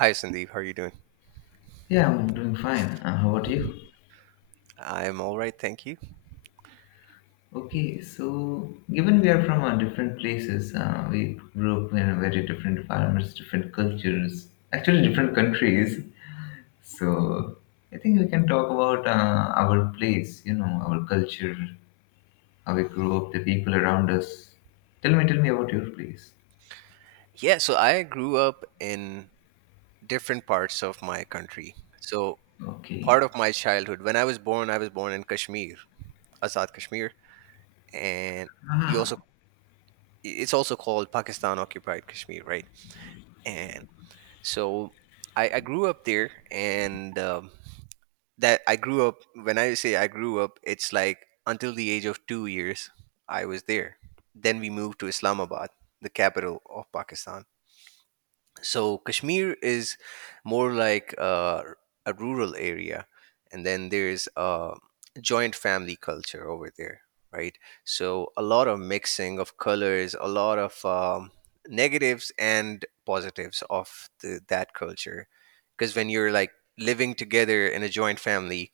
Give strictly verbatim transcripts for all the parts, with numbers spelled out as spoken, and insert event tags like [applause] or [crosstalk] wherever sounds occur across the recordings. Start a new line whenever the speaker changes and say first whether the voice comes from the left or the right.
right: Hi Sandeep, how are you doing?
left: Yeah, I'm doing fine. Uh, how about you?
right: I'm all right, thank you.
left: Okay, so given we are from uh, different places, uh, we grew up in a very different environments, different cultures, actually different countries. So I think we can talk about uh, our place, you know, our culture, how we grew up, the people around us. Tell me, tell me about your place.
right: Yeah, so I grew up in different parts of my country. So
left: Okay.
right: part of my childhood, when I was born, I was born in Kashmir, Azad Kashmir, and you also it's also called Pakistan occupied Kashmir, right? And so I, I grew up there, and um, that I grew up. When I say I grew up, it's like until the age of two years, I was there. Then we moved to Islamabad, the capital of Pakistan. So Kashmir is more like uh, a rural area, and then there's a joint family culture over there, right? So a lot of mixing of colors, a lot of um, negatives and positives of the, that culture, because when you're like living together in a joint family,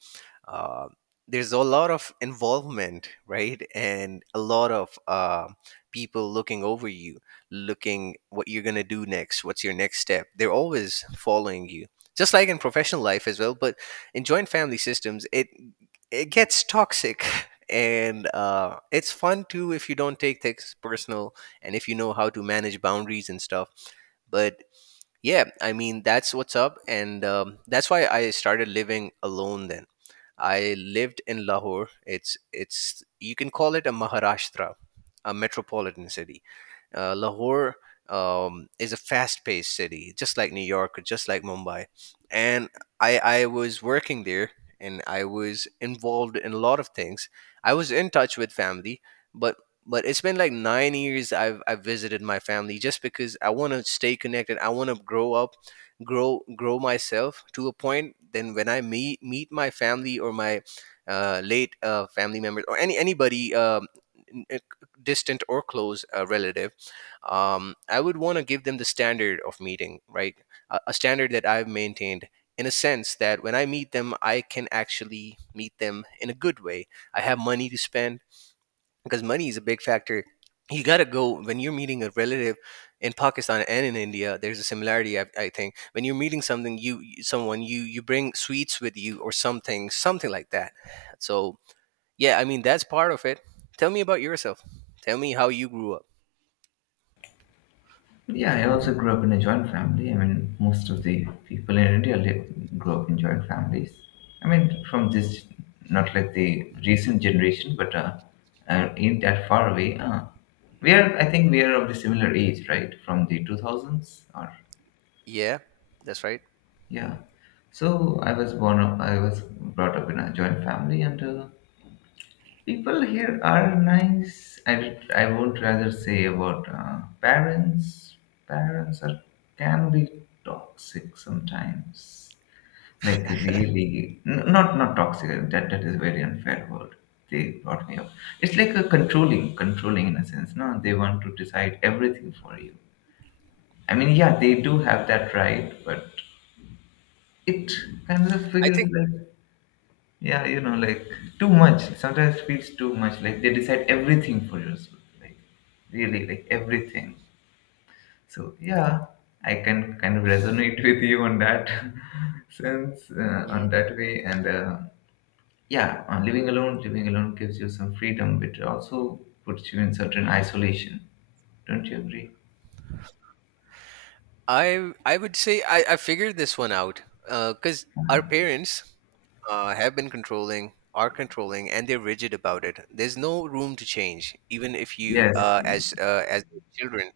right: uh, there's a lot of involvement, right? And a lot of uh, people looking over you, looking what you're going to do next, what's your next step, they're always following you, just like in professional life as well. But in joint family systems, it it gets toxic. [laughs] And uh, it's fun too if you don't take things personal, and if you know how to manage boundaries and stuff. But yeah, I mean, that's what's up. And um, that's why I started living alone. Then I lived in Lahore. It's it's you can call it a Maharashtra, a metropolitan city. uh, Lahore um, is a fast-paced city, just like New York, or just like Mumbai. And I, I was working there, and I was involved in a lot of things. I was in touch with family, but but it's been like nine years I've I've visited my family, just because I want to stay connected. I want to grow up, grow grow myself to a point. Then when I meet meet my family or my uh, late uh, family members, or any anybody um, n- uh, distant or close uh, relative, um, I would want to give them the standard of meeting, right? A, a standard that I've maintained, in a sense that when I meet them, I can actually meet them in a good way. I have money to spend, because money is a big factor. You got to go when you're meeting a relative in Pakistan and in India. There's a similarity, I, I think. When you're meeting something, you you- someone you you bring sweets with you, or something, something like that. So yeah, I mean, that's part of it. Tell me about yourself. Tell me how you grew up.
left: Yeah, I also grew up in a joint family. I mean, most of the people in India live, grow up in joint families. I mean, from this, not like the recent generation, but uh, uh, ain't that far away. Uh, we are, I think, we are of the similar age, right? From the two thousands, or
right: Yeah, that's right.
left: yeah. So I was born up, I was brought up in a joint family, and uh, people here are nice. I, did- I would rather say about uh, parents. Parents are can be toxic sometimes. Like
right: [laughs]
left: really, n- not not toxic. That that is very unfair word. They brought me up. It's like a controlling, controlling in a sense. No, they want to decide everything for you. I mean, yeah, they do have that right, but it kind of
right: I
left: feels
right: think.
left: like yeah, you know, like too much. Sometimes feels too much. Like they decide everything for you. So, like really, like everything. So yeah, I can kind of resonate [laughs] with you on that [laughs] sense, uh,
right: Mhm.
left: on that way. And uh, yeah, on living alone, living alone gives you some freedom, but it also puts you in certain isolation. Don't you agree?
right: I I would say I, I figured this one out, because our parents uh, have been controlling, are controlling, and they're rigid about it. There's no room to change, even if you
left: Yes,
right: uh, as uh, as children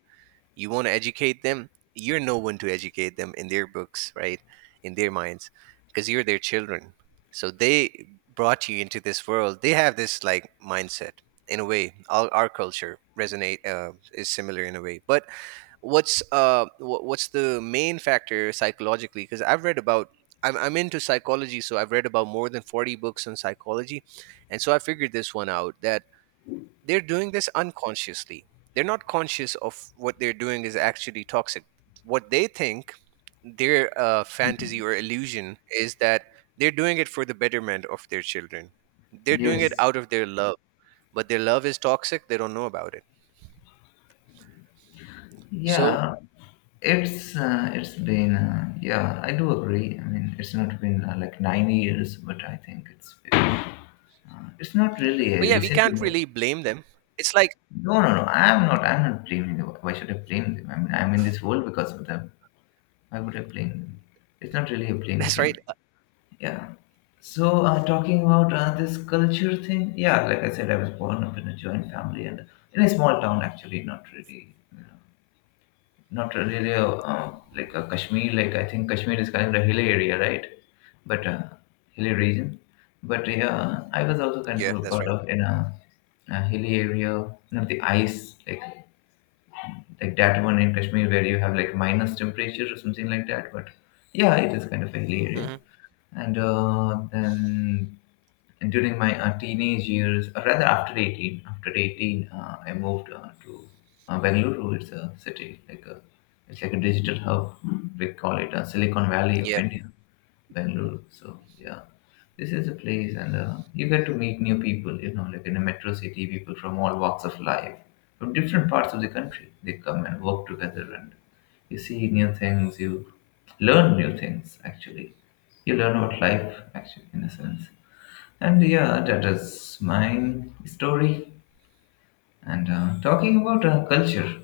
right: you want to educate them. You're no one to educate them, in their books, right? In their minds, because you're their children. So they brought you into this world. They have this like mindset, in a way. Our, our culture resonate, uh, is similar in a way, but what's uh wh- what's the main factor psychologically? Because I've read about, I'm, I'm into psychology, so I've read about more than forty books on psychology. And so I figured this one out, that they're doing this unconsciously. They're not conscious of what they're doing is actually toxic. What they think, their uh, fantasy or illusion is, that they're doing it for the betterment of their children. They're doing it
left: yes.
right: out of their love, but their love is toxic. They don't know about it. so
left: Yeah, it's uh, it's been uh, yeah, I do agree. I mean, it's not been uh, like nine years, but I think it's uh, it's not really a
right: but yeah, we
left: recent.
right: can't
left: emo-
right: really blame them. It's like,
left: No, no, no. I'm not. I'm not blaming them. Why should I blame them? I mean, I'm in this world because of them. Why would I blame them? It's not really a blame
right: that's right.
left: thing.
right: Uh,
left: Yeah. So, uh, talking about uh, this culture thing, yeah, like I said, I was born up in a joint family and in a small town, actually, not really. uh, Not really a, uh, like a Kashmir. Like I think Kashmir is kind of a hilly area, right? But uh, hilly region. But yeah, I was also kind
right: yeah,
left: of
right: that's
left: brought
right: right.
left: up in a, a hilly area. You know, the ice, like like that one in Kashmir where you have like minus temperature or something like that. But yeah, it is kind of a hilly area.
right: Hmm.
left: And uh, then during my uh, teenage years, or rather after eighteen, after eighteen, uh, I moved uh, to uh, Bengaluru. It's a city, like a, it's like a digital hub. We call it uh, Silicon Valley of
right: Yeah,
left: India, Bengaluru. So yeah, this is a place, and uh, you get to meet new people. You know, like in a metro city, people from all walks of life, from different parts of the country, they come and work together, and you see new things. You learn new things. Actually, you learn about life. Actually, in a sense. And yeah, that is my story. And uh, talking about uh, culture,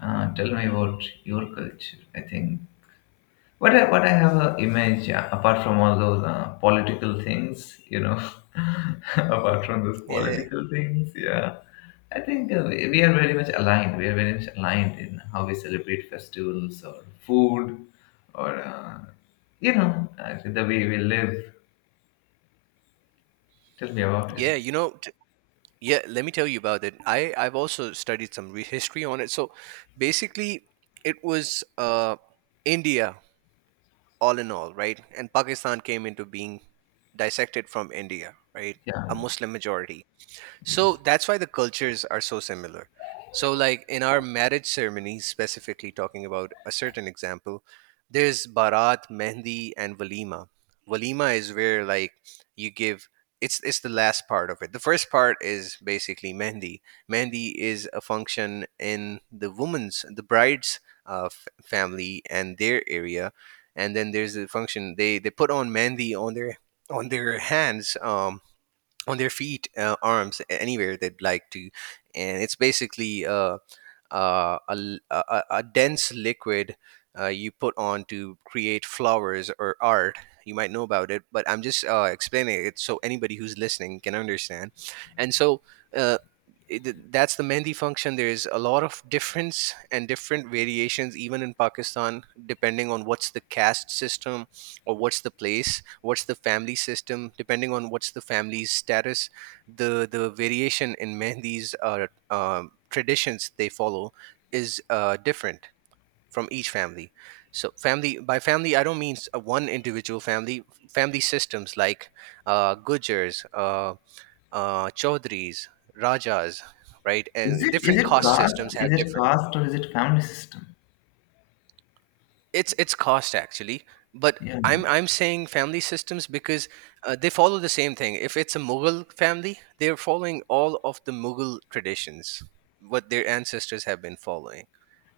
left: uh, tell me about your culture. I think what I what I have a image uh, apart from all those uh, political things, you know, [laughs] apart from those
right: yeah,
left: political things, yeah. I think uh, we we are very much aligned. We are very much aligned in how we celebrate festivals or food, or uh, you know, uh, the way we live. Tell me about it.
right: yeah. You know, t- yeah, let me tell you about it. I I've also studied some re- history on it. So basically, it was uh India all in all, right? And Pakistan came into being, dissected from India, right? A
left: Yeah.
right: Muslim majority. So
left: Yes.
right: that's why the cultures are so similar. So, like in our marriage ceremonies, specifically talking about a certain example, there's barat, mehndi, and walima. Walima is where like you give. It's it's the last part of it. The first part is basically mehndi. Mehndi is a function in the woman's, the bride's uh, f- family and their area, and then there's a function, they they put on mehndi on their on their hands. Um, on their feet, uh, arms, anywhere they'd like to, and it's basically uh, uh, a, l- a, a a dense liquid uh, you put on to create flowers or art. You might know about it, but I'm just uh, explaining it, so anybody who's listening can understand. And so uh, it, that's the mehndi function. There's a lot of difference and different variations, even in Pakistan, depending on what's the caste system, or what's the place, what's the family system, depending on what's the family's status. The the variation in [laughs] mehendi's uh, um, traditions they follow is uh, different from each family. So, family by family, I don't mean s- uh, one individual family, family systems like uh, gujars, uh, uh, chaudhries, rajas, right?
left: Is
right: And
left: it is
right: different
left: it
right: caste
left: caste?
right: systems have
left: Is it
right: different.
left: caste or is it family system?
right: it's it's cost actually, but
left: Yeah.
right: i'm i'm saying family systems, because uh, they follow the same thing. If it's a Mughal family, they're following all of the Mughal traditions, what their ancestors have been following.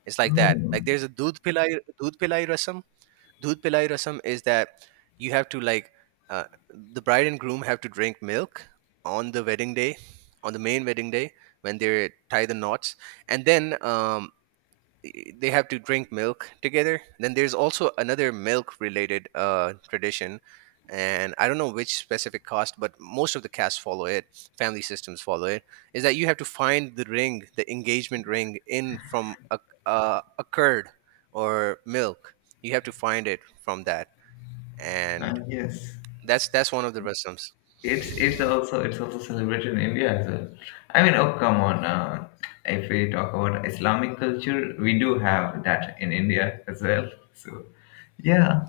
right: It's like that.
left: Oh,
right: Like, there's a dudh pilai, dudh pilai rasam Dudh pilai rasam is that you have to like, uh, the bride and groom have to drink milk on the wedding day, on the main wedding day, when they tie the knots. And then um, they have to drink milk together. Then there's also another milk related uh, tradition, and I don't know which specific caste, but most of the castes follow it. Family systems follow it. Is that you have to find the ring, the engagement ring, in from a, uh, a curd or milk. You have to find it from that,
left: uh,
right: and
left: yes.
right: that's that's one of the rasams.
left: It's it's also it's also celebrated in India as well. I mean, oh come on. Uh, if we talk about Islamic culture, we do have that in India as well. So, yeah,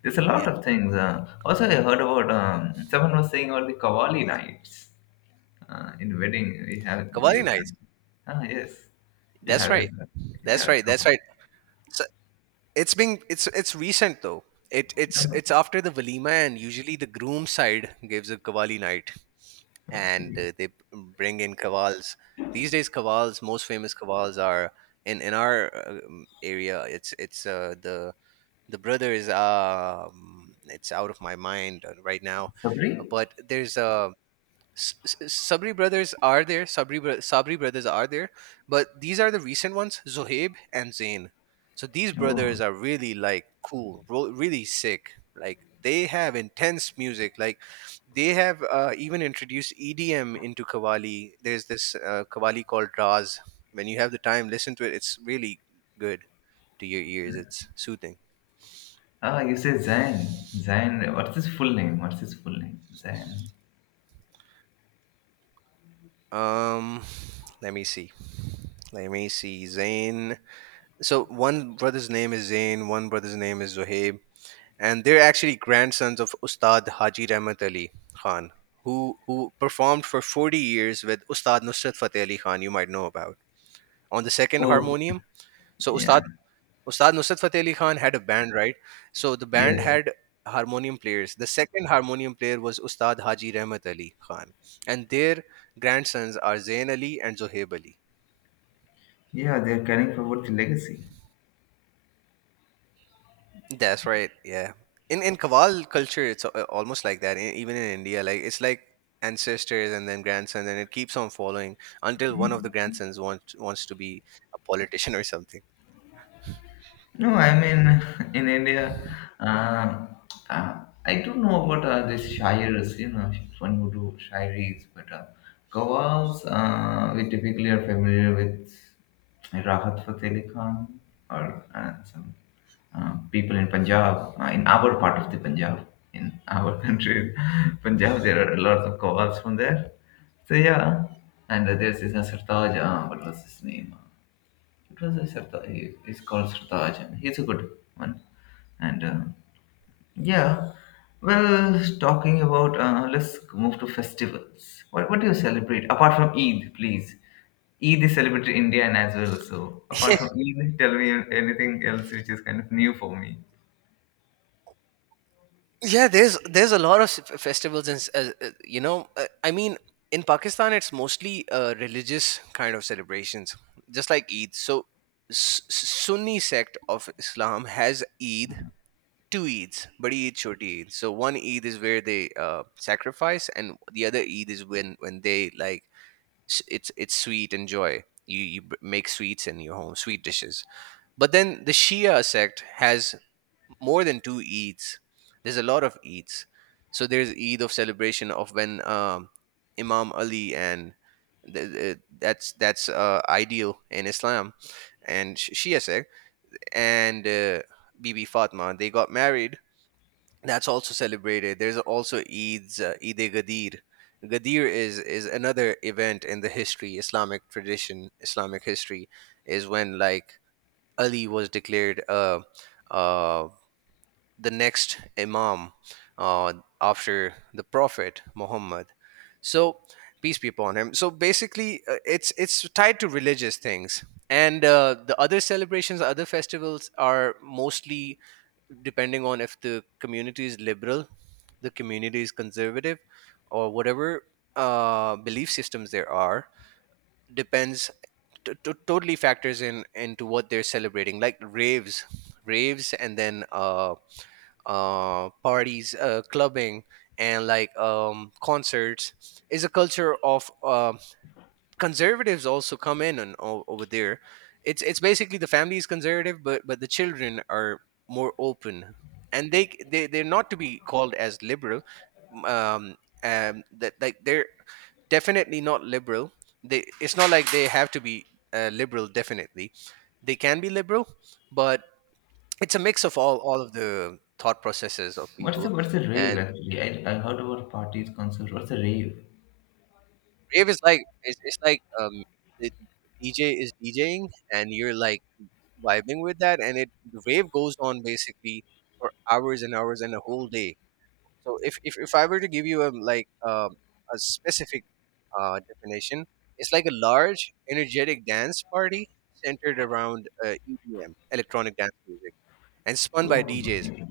left: there's a
right: Yeah,
left: lot of things. Uh, also, I heard about um, someone was saying about the Kavali nights uh, in wedding. We have
right: Kavali
left: you have
right: nights.
left: ah, yes, you
right: That's
left: have this.
right: right.
left: uh,
right: That's
left: Yeah,
right: right. That's
left: Kavali.
right: right. So, it's being, it's it's recent though. It it's it's after the walima, and usually the groom side gives a kavali night, and
left: Okay.
right: uh, they bring in kavals. These days kavals, most famous kavals are in in our um, area. It's it's uh, the the brother is, um it's out of my mind uh, right now,
left: Sabri?
right: but there's a S- S- Sabri brothers are there. Sabri bro- Sabri brothers are there, but these are the recent ones: Zohaib and Zain. So these brothers
left: Oh,
right: are really like cool, ro- really sick. Like, they have intense music. Like, they have uh, even introduced E D M into Kawali. There's this uh, Kawali called Raz. When you have the time, listen to it. It's really good to your ears. It's soothing.
left: ah, you say Zain. Zain, what's his full name? What's his full name? Zain.
right: Um, let me see. Let me see. Zain. So one brother's name is Zain, one brother's name is Zohaib, and they're actually grandsons of Ustad Haji Rahmat Ali Khan, who who performed for forty years with Ustad Nusrat Fateh Ali Khan, you might know about, on the second
left: Oh,
right: harmonium. So
left: yeah,
right: Ustad, Ustad Nusrat Fateh Ali Khan had a band, right? So the band
left: yes.
right: had harmonium players. The second harmonium player was Ustad Haji Rahmat Ali Khan, and their grandsons are Zain Ali and Zohaib Ali.
left: Yeah, they're carrying forward the legacy.
right: That's right. Yeah. In in Kaval culture, it's a- almost like that. e- Even in India, like, it's like ancestors and then grandsons, and it keeps on following until one of the grandsons wants wants to be a politician or something.
left: No, I mean, [laughs] in India, uh, uh, I don't know about uh, these shayars, you know, one who do shairis, but uh, qawwals, uh, we typically are familiar with Rahat Fateh Ali Khan or uh, some uh, people in Punjab, uh, in our part of the Punjab, in our [laughs] country, Punjab, there are lots of calls from there. So yeah, and uh, there's this uh, Sartaj. Uh, what was his name? It was a Sartaj. He, he's called Sartaj, and he's a good one. And uh, yeah, well, talking about uh, let's move to festivals. What what do you celebrate apart from Eid, please? Eid is celebrated in India and as well. So apart from
right: [laughs]
left: Eid, tell me anything else which is kind of new for me.
right: Yeah, there's there's a lot of f- festivals, and s- uh, uh, you know, uh, I mean, in Pakistan, it's mostly uh, religious kind of celebrations, just like Eid. So, S- Sunni sect of Islam has Eid, two Eids, Badi Eid, Choti Eid. So one Eid is where they uh, sacrifice, and the other Eid is when when they like, s- it's it's sweet and joy. You you b- make sweets in your home, sweet dishes. But then the Shia sect has more than two Eids. There's a lot of Eids. So there's Eid of celebration of when um, Imam Ali and the, the, that's that's uh, ideal in Islam and Sh- Shia sect, and uh, Bibi Fatma, they got married. That's also celebrated. There's also Eid's, uh, Eid e Gadir. Gadir is is another event in the history, Islamic tradition, Islamic history, is when like, Ali was declared uh, uh, the next Imam uh, after the Prophet Muhammad. So peace be upon him. So basically, uh, it's it's tied to religious things, and uh, the other celebrations, other festivals are mostly depending on if the community is liberal, the community is conservative, or whatever uh, belief systems there are, depends t- t- totally factors in into what they're celebrating, like raves, raves, and then uh, uh, parties, uh, clubbing, and like um, concerts is a culture of uh, conservatives also come in and o- over there. It's it's basically the family is conservative, but but the children are more open, and they they they're not to be called as liberal. Um, um, that like they're definitely not liberal. They, it's not like they have to be uh, liberal. Definitely, they can be liberal, but it's a mix of all all of the thought processes of
left: What's the
right: people.
left: what's a
right: And
left: rave actually? I, I heard about parties, concerts. What's a rave?
right: rave is like it's, it's like um, the D J is DJing, and you're like vibing with that, and it the rave goes on basically for hours and hours and a whole day. So if if, if I were to give you a like um, a specific uh, definition, it's like a large, energetic dance party centered around uh, E D M, electronic dance music, and spun by
left: Oh,
right: D Js.
left: okay.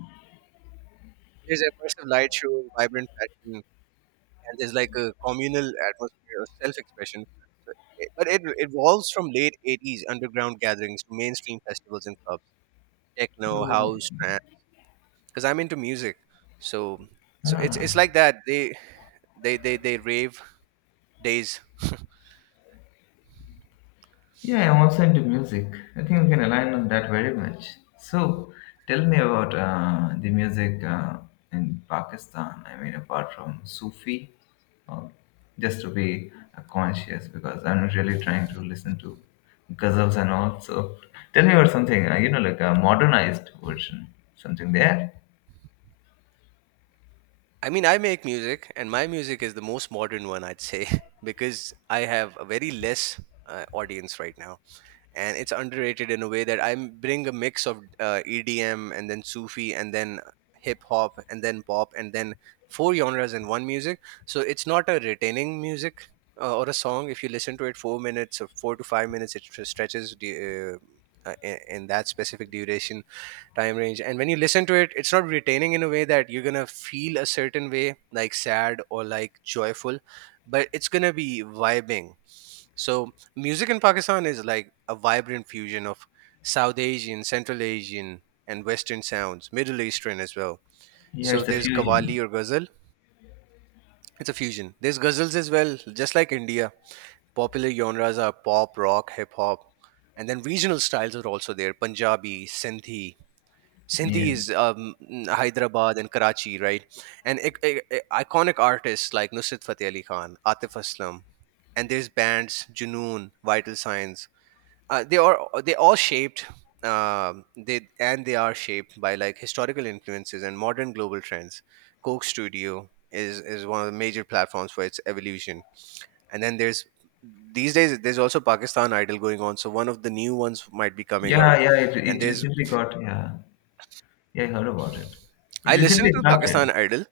right: There's immersive light shows, vibrant fashion, and there's like a communal atmosphere of self-expression. So it- but it it evolves from late eighties underground gatherings to mainstream festivals and clubs, techno,
left: Oh,
right: house, trance because I'm into music. So so it's it's
left: ah,
right: like that. They they they they rave days.
left: yeah, I'm also into music. I think we can align on that very much. So, tell me about uh, the music uh, in Pakistan. I mean, apart from Sufi, uh, just to be uh, conscious because I'm not really trying to listen to ghazals and all. So, tell me about something, uh, you know, like a modernized version, something there.
right: I mean, I make music, and my music is the most modern one, I'd say, [laughs] because I have a very less uh, audience right now, and it's underrated in a way that I m- bring a mix of uh, E D M and then Sufi and then hip hop and then pop and then four genres in one music. So it's not a retaining music uh, or a song. If you listen to it four minutes or four to five minutes, it tr- stretches the. Uh, uh, in in that specific duration time range, and when you listen to it, it's not retaining in a way that you're gonna feel a certain way, like sad or like joyful, but it's gonna be vibing. So music in Pakistan is like a vibrant fusion of South Asian, Central Asian, and Western sounds, Middle Eastern as well.
left: Yeah,
right: So
left: it's a
right: there's
left: fusion.
right: Qawwali or Ghazal. It's a fusion. There's Ghazals as well, just like India. Popular genres are pop, rock, hip hop, and then regional styles are also there. Punjabi, Sindhi. Sindhi is
left: Yes.
right: um, Hyderabad and Karachi, right? And ic- ic- iconic artists like Nusrat Fateh Ali Khan, Atif Aslam, and there's bands Junoon, Vital Signs, uh, they are they all shaped um, they, and they are shaped by like historical influences and modern global trends. Coke Studio is is one of the major platforms for its evolution, and then there's these days there's also Pakistan Idol going on. So one of the new ones might be coming out,
left: Yeah, yeah, it,
right: and
left: it
right: there's
left: recently got, yeah, yeah, I heard about it. It
right: I listened
left: recently
right: to Pakistan
left: started,
right: Idol.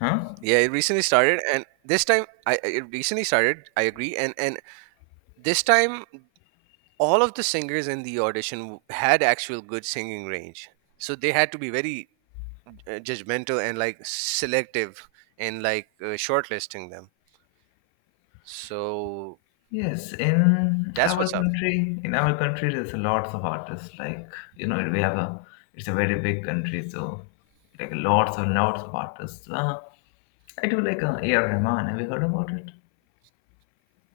left: huh?
right: Yeah, it recently started, and this time I I- it recently started. I agree, and and this time all of the singers in the audition had actual good singing range, so they had to be very uh, judgmental and like selective and like uh, shortlisting them. So
left: Yes, in
right: that's
left: our
right: what's up.
left: country, in our country, there's lots of artists. Like, you know, we have a, it's a very big country, so like lots and lots of artists. Uh, I do like uh, A R. Rahman. Have you heard about it?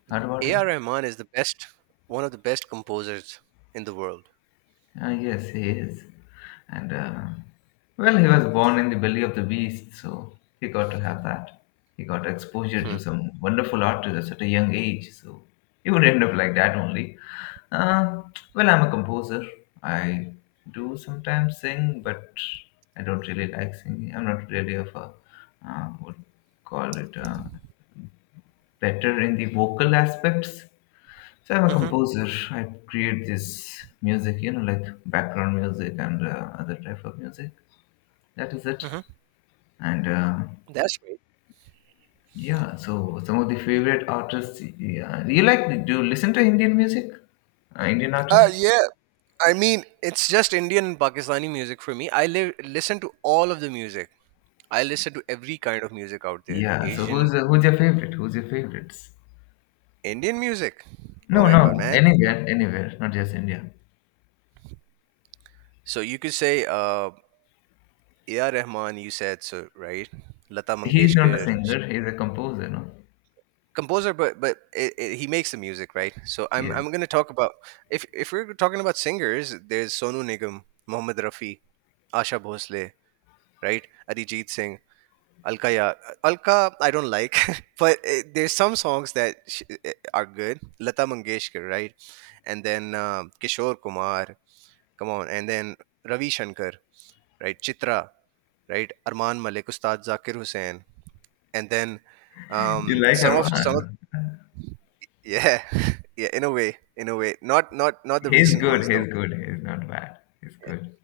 left: Heard about him?
right: A R. Rahman is the best, one of the best composers in the world.
left: Uh, yes, he is. And uh, well, he was born in the belly of the beast, so he got to have that. He got exposure
right: Hmm.
left: to some wonderful artists at a young age, so he would end up like that only. Uh, well, I'm a composer. I do sometimes sing, but I don't really like singing. I'm not really of a uh, would call it uh, better in the vocal aspects. So I'm a
right: Hmm.
left: composer. I create this music, you know, like background music and uh, other type of music. That is it.
right: Hmm.
left: And uh,
right: That's great.
left: yeah, so some of the favorite artists. Yeah, you like? Do you listen to Indian music? Uh, Indian
right: Uh,
left: artists?
right: yeah. I mean, it's just Indian and Pakistani music for me. I li- listen to all of the music. I listen to every kind of music out there.
left: Yeah. So
right: Asian,
left: who's uh, who's your favorite? Who's your favorites?
right: Indian music. Oh
left: No,
right: my god,
left: no,
right: man.
left: anywhere, anywhere, not just India.
right: So you could say uh, A R. Rahman, you said so, right? Lata
left: He's not a
right: Mangeshkar,
left: singer. He's a composer. No.
right: composer, but but it, it, he makes the music, right? So i'm
left: Yes.
right: i'm going to talk about, if if we're talking about singers, there's Sonu Nigam, Mohammed Rafi, Asha Bhosle, right? Arijit Singh, Alka Ya, Alka, I don't like [laughs] but eh, there's some songs that sh- eh, are good. Lata Mangeshkar, right? And then um, Kishore Kumar, come on, and then Ravi Shankar, right? Chitra, right? Arman Malik, Ustad Zakir Hussain, and then um,
left: You like
right: some of some of
left: Arman?
right: Yeah, [laughs] yeah. In a way, in a way, not not not the
left: He's
right: recent
left: good.
right: ones though.
left: He's good. He's not bad. He's good.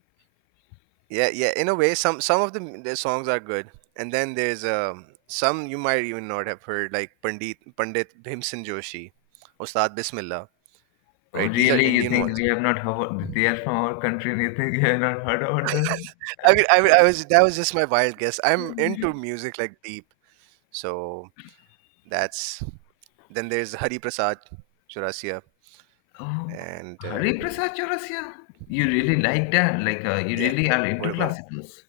right: Yeah, yeah. In a way, some some of the, m- the songs are good, and then there's um some you might even not have heard, like Pandit Pandit Bhimsen Joshi, Ustad Bismillah.
left: Oh,
right: Right, these are
left: really? You
right: Indian
left: think
right: ones.
left: we have not heard? They are from our country, and you think we have not heard about them?
right: I mean, I mean, I was that was just my wild guess. I'm into music like deep, so that's then. There's Hari Prasad Chaurasia,
left: Oh,
right: and uh,
left: Hari Prasad Chaurasia. You really like that? Like, uh, you
right: yeah.
left: really are
right: What
left: into
right: about?
left: classicals.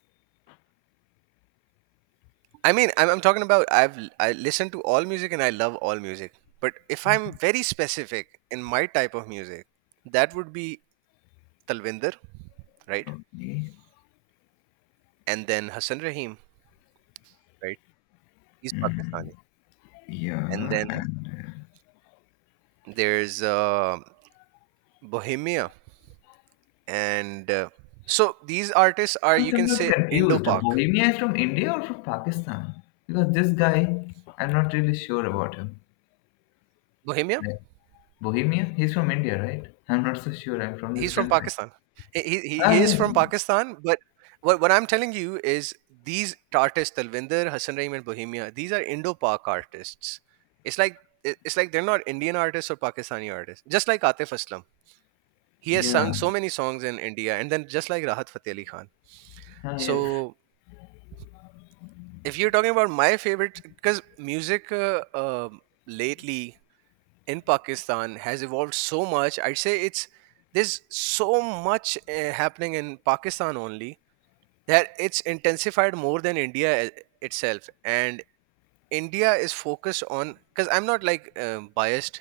right: I mean, I'm, I'm talking about I've l- I have I listen to all music and I love all music. But if I'm very specific in my type of music, that would be Talvinder, right?
left: Okay.
right: And then Hassan Rahim, right? He's Pakistani. And
left: Yeah,
right: then
left: and uh,
right: there's uh, Bohemia, and uh, so these artists are
left: I'm
right: you can
left: sometimes
right: say Indo
left: confused.
right: Pak.
left: Bohemia is from India or from Pakistan? Because this guy, I'm not really sure about him.
right: Bohemia,
left: Like, Bohemia? He's from India, right? I'm not so sure. I'm from this
right: he's from
left: country.
right: Pakistan. He, he,
left: Ah,
right: he is
left: yes.
right: from
left: Yes.
right: Pakistan, but what, what I'm telling you is these artists, Talvinder, Hassan Raheem, and Bohemia, these are Indo-Pak artists. It's like it- it's like they're not Indian artists or Pakistani artists. Just like Atif Aslam, he has
left: Yeah.
right: sung so many songs in India, and then just like Rahat Fateh Ali Khan.
left: Ah, yes.
right: So if you're talking about my favorite, because music uh, um lately in Pakistan has evolved so much, I'd say it's there's so much uh, happening in Pakistan only that it's intensified more than India eh, itself, and India is focused on, because I'm not like um, biased,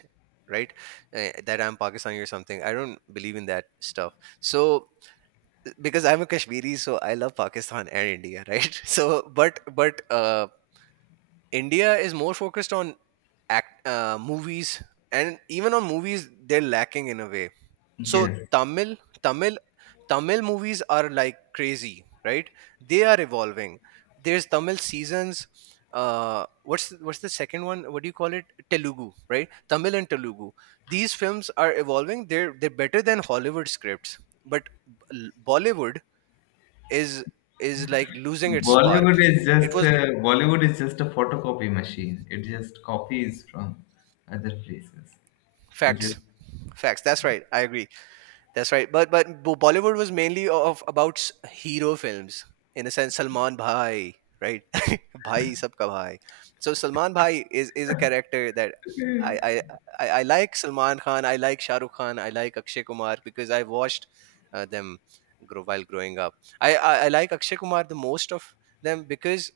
right: right? Uh, that I'm Pakistani or something, I don't believe in that stuff. So because I'm a Kashmiri, so I love Pakistan and India, right? [laughs] So but but uh, India is more focused on act uh, movies, and even on movies they're lacking in a way. So
left: Yes.
right: Tamil, tamil Tamil movies are like crazy, right? They are evolving. There's Tamil seasons, uh what's the, what's the second one, what do you call it? Telugu, right? Tamil and Telugu, these films are evolving, they're they're better than Hollywood scripts, but B- bollywood is is like losing its spark.
left: Bollywood is just
right: It was
left: a, Bollywood is just a photocopy machine. It just copies from other places. It just
right: facts. Facts, that's right, I agree. That's right. But but Bo- Bollywood was mainly of about s- hero films in a sense. Salman Bhai, right? [laughs] Bhai sabka bhai. So Salman Bhai is is a character that I I I, I like Salman Khan. I like Shah Rukh Khan. I like Akshay Kumar because I watched uh, them grow while growing up. I, I I like Akshay Kumar the most of them because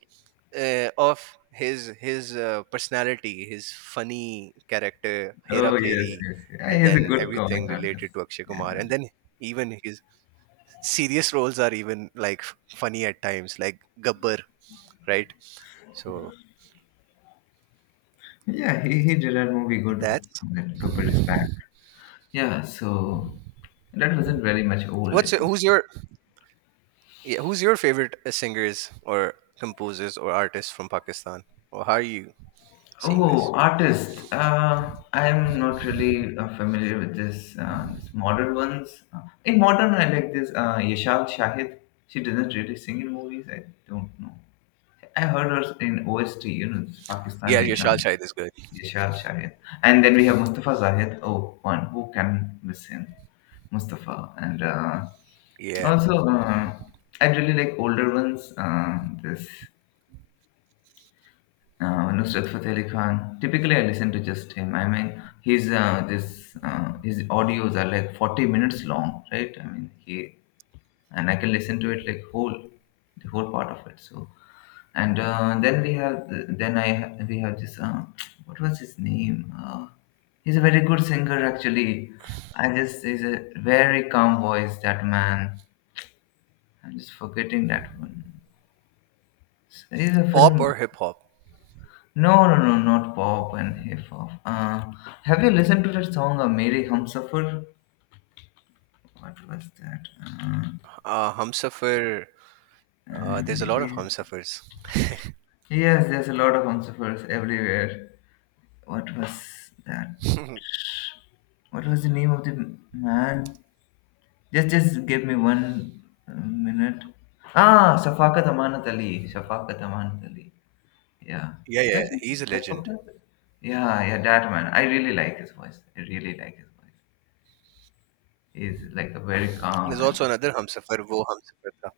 right: uh, of his his uh, personality, his funny character, Hera
left: Oh, yes,
right: Pheri,
left: yes. Yeah,
right: and
left: he's a
right: then
left: good comic
right: everything related
left: artist.
right: to Akshay Kumar, and
left: Yeah,
right: then even his serious roles are even like f- funny at times, like Gabbar, right? So
left: yeah, he, he did that movie good,
right: that's
left: that Cooper is back. Yeah, so that wasn't very much old, I
right: what's
left: think.
right: who's your yeah, who's your favorite uh, singers or composers or artists from Pakistan, or how are you seeing this?
left: Oh, artist. Uh, I'm not really uh, familiar with this uh, this modern ones. Uh, in modern I like this uh, Yashal Shahid. She doesn't really sing in movies. I don't know. I heard her in O S T, you know, this
right: Yeah,
left: Pakistani
right: Yashal
left: drama.
right: Shahid is good.
left: Yashar Shahid. And then we have Mustafa Zahid. Oh, one. Who can miss him? Mustafa. And uh,
right: Yeah,
left: also, uh, I really like older ones. Uh, this uh, Nusrat Fateh Ali Khan. Typically, I listen to just him. I mean, his uh, this uh, his audios are like forty minutes long, right? I mean, he and I can listen to it like whole, the whole part of it. So and uh, then we have then I ha- we have this uh, what was his name? Uh, he's a very good singer actually. I just He's a very calm voice, that man. I'm just forgetting that one. He's a
right: pop or
left: film.
right: hip hop?
left: No, no, no, not pop and hip hop. Uh, have you listened to that song, uh, mere Humsafar? What was that? Uh,
right: Uh, Humsafir. Uh,
left: uh,
right: there's a lot of
left: Mary.
right: Humsafers.
left: Yes, there's a lot of Humsafars everywhere. What was that?
right: [laughs] Yeah,
left: What was the name of the man? Just, just give me one uh, minute. Ah, Safakat Amanat Ali. Safakat Amanat Ali. Yeah. Did
right: yeah,
left: I say
right: he's a legend.
left: Safakat? Yeah, yeah, that man. I really like his voice. I really like his voice. He's like a very calm,
right: There's also
left: and
right: another Humsafir, Wo Humsafir Tha.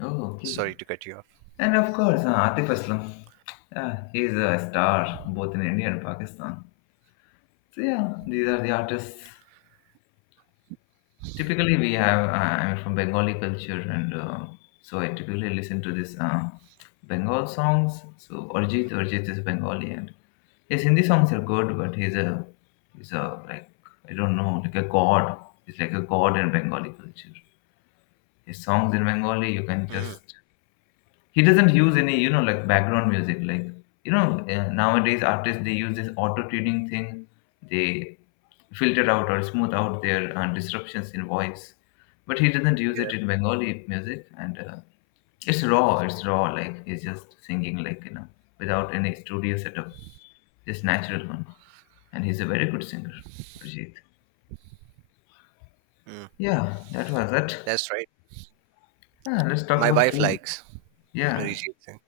left: oh, okay.
right: Sorry to cut you off.
left: And of course, uh, Atif Aslam. Yeah, he's a star both in India and Pakistan. So yeah, these are the artists. Typically, we have, uh, I'm from Bengali culture, and uh, so I typically listen to this uh, Bengal songs. So Arjit, Arjit is Bengali, and his Hindi songs are good, but he's a, he's a, like, I don't know, like a god. He's like a god in Bengali culture. His songs in Bengali, you can
right: Mm,
left: just— he doesn't use any, you know like, background music, like, you know uh, nowadays artists, they use this auto tuning thing, they filter out or smooth out their uh, disruptions in voice, but he doesn't use it
right: yeah.
left: in Bengali music, and uh, it's raw, it's raw, like he's just singing, like, you know without any studio setup, just natural one, and he's a very good singer, Arjit.
right: Hmm.
left: Yeah, that was it.
right: That's right.
left: Ah, let's talk
right: My
left: about
right: wife
left: food.
right: likes
left: Yeah.
right: Arijit Singh.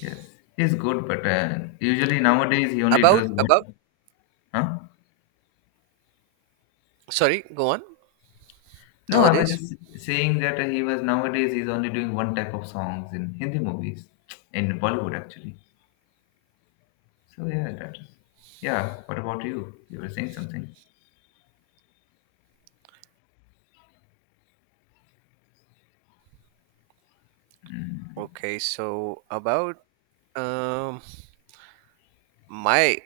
left: Yes, he's good, but uh, usually nowadays he only
right: About
left: does
right: about
left: one. Huh?
right: sorry, go on.
left: No, I was
right: Nowadays,
left: just saying that he was— nowadays he's only doing one type of songs in Hindi movies, in Bollywood actually. So yeah, that is. Yeah. What about you? You were saying something.
right: okay. So about um my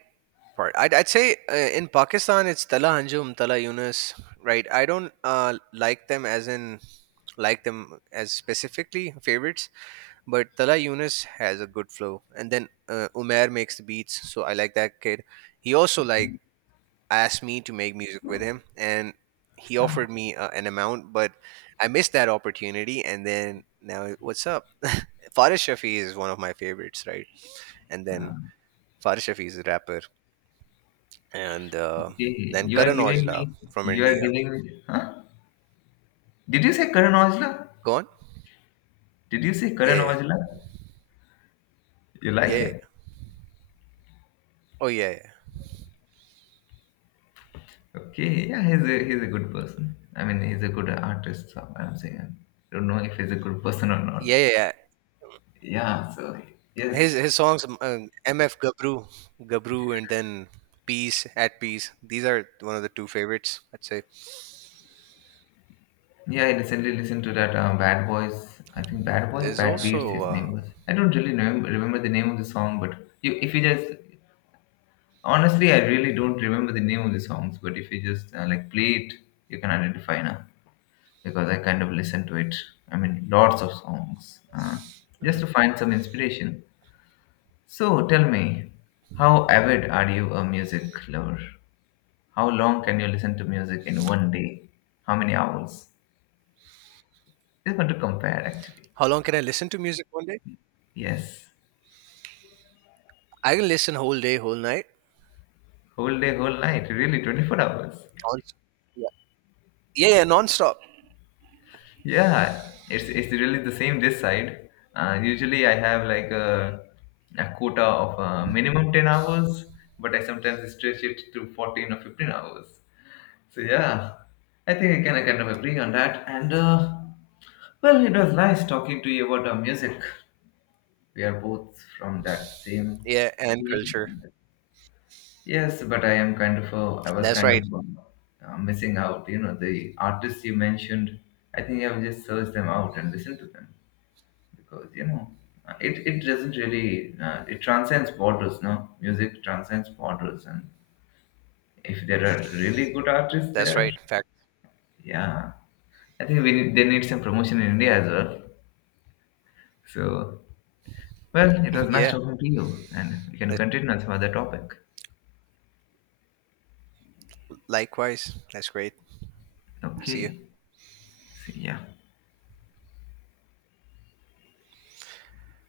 right: part, I'd, I'd say uh, in Pakistan it's Tala Hanjum, Tala Yunus, right? I don't uh like them as in like them as specifically favorites, but Tala Yunus has a good flow, and then uh, Umair makes the beats, so I like that kid. He also like asked me to make music with him, and he
left: Huh?
right: offered me uh, an amount, but I missed that opportunity, and then now what's up. [laughs] Faris Shafi is one of my favorites, right? And then Faris Shafi is a rapper, and uh,
left: Okay,
right: then
left: you are
right: Karan
left: giving
right: Aujla
left: me.
right: from
left: You are
right: India,
left: giving me. Huh? Did you say Karan Aujla?
right: go on.
left: Did you say
right: Yeah,
left: Karan
right: yeah,
left: Aujla? You
right: yeah,
left: like
right: yeah, yeah.
left: him?
right: Oh, yeah, yeah.
left: Okay, yeah, he's a he's a good person. I mean, he's a good artist. So I'm saying I don't know if he's a good person or not.
right: Yeah, yeah, yeah.
left: Yeah, so yes,
right: his his songs um, uh, MF Gabru, Gabru, and then Peace, At Peace, these are one of the two favorites, I'd say.
left: yeah, I recently listened to that um, Bad Boys. I think Bad Boys,
right: There's
left: Bad Beats,
right: also
left: his
right: uh,
left: name was. I don't really remember, remember the name of the song, but you, if you just— honestly, I really don't remember the name of the songs. But if you just uh, like, play it, you can identify now because I kind of listened to it. I mean, lots of songs uh, just
right: mm,
left: to find some inspiration. So tell me, how avid are you a music lover? How long can you listen to music in one day? How many hours? Just want to compare actually.
right: how long can I listen to music one day?
left: Yes.
right: I can listen whole day, whole night.
left: Whole day, whole night, really twenty-four hours.
right: Non- yeah. Yeah, yeah, nonstop.
left: Yeah, it's it's really the same this side. Uh, usually I have like a, a quota of uh, minimum ten hours, but I sometimes stretch it to fourteen or fifteen hours. So yeah, I think I can— I kind of agree on that. And uh, well, it was nice talking to you about our music. We are both from that same
right: Yeah, and
left: field.
right: culture.
left: Yes, but I am kind of uh, I was
right: That's
left: kind of
right: right.
left: um, uh, missing out. You know, the artists you mentioned, I think I will just search them out and listen to them because, you know, uh, it it doesn't really uh, it transcends borders. No, music transcends borders, and if there are really good artists
right: That's
left: there,
right: right. Fact.
left: yeah, I think we need, they need some promotion in India as well. So, well, it
right: [laughs]
left: was nice
right: Yeah.
left: talking to you, and we can
right: That's,
left: continue on some other topic.
right: likewise. That's great. See you.
left: Okay, see ya.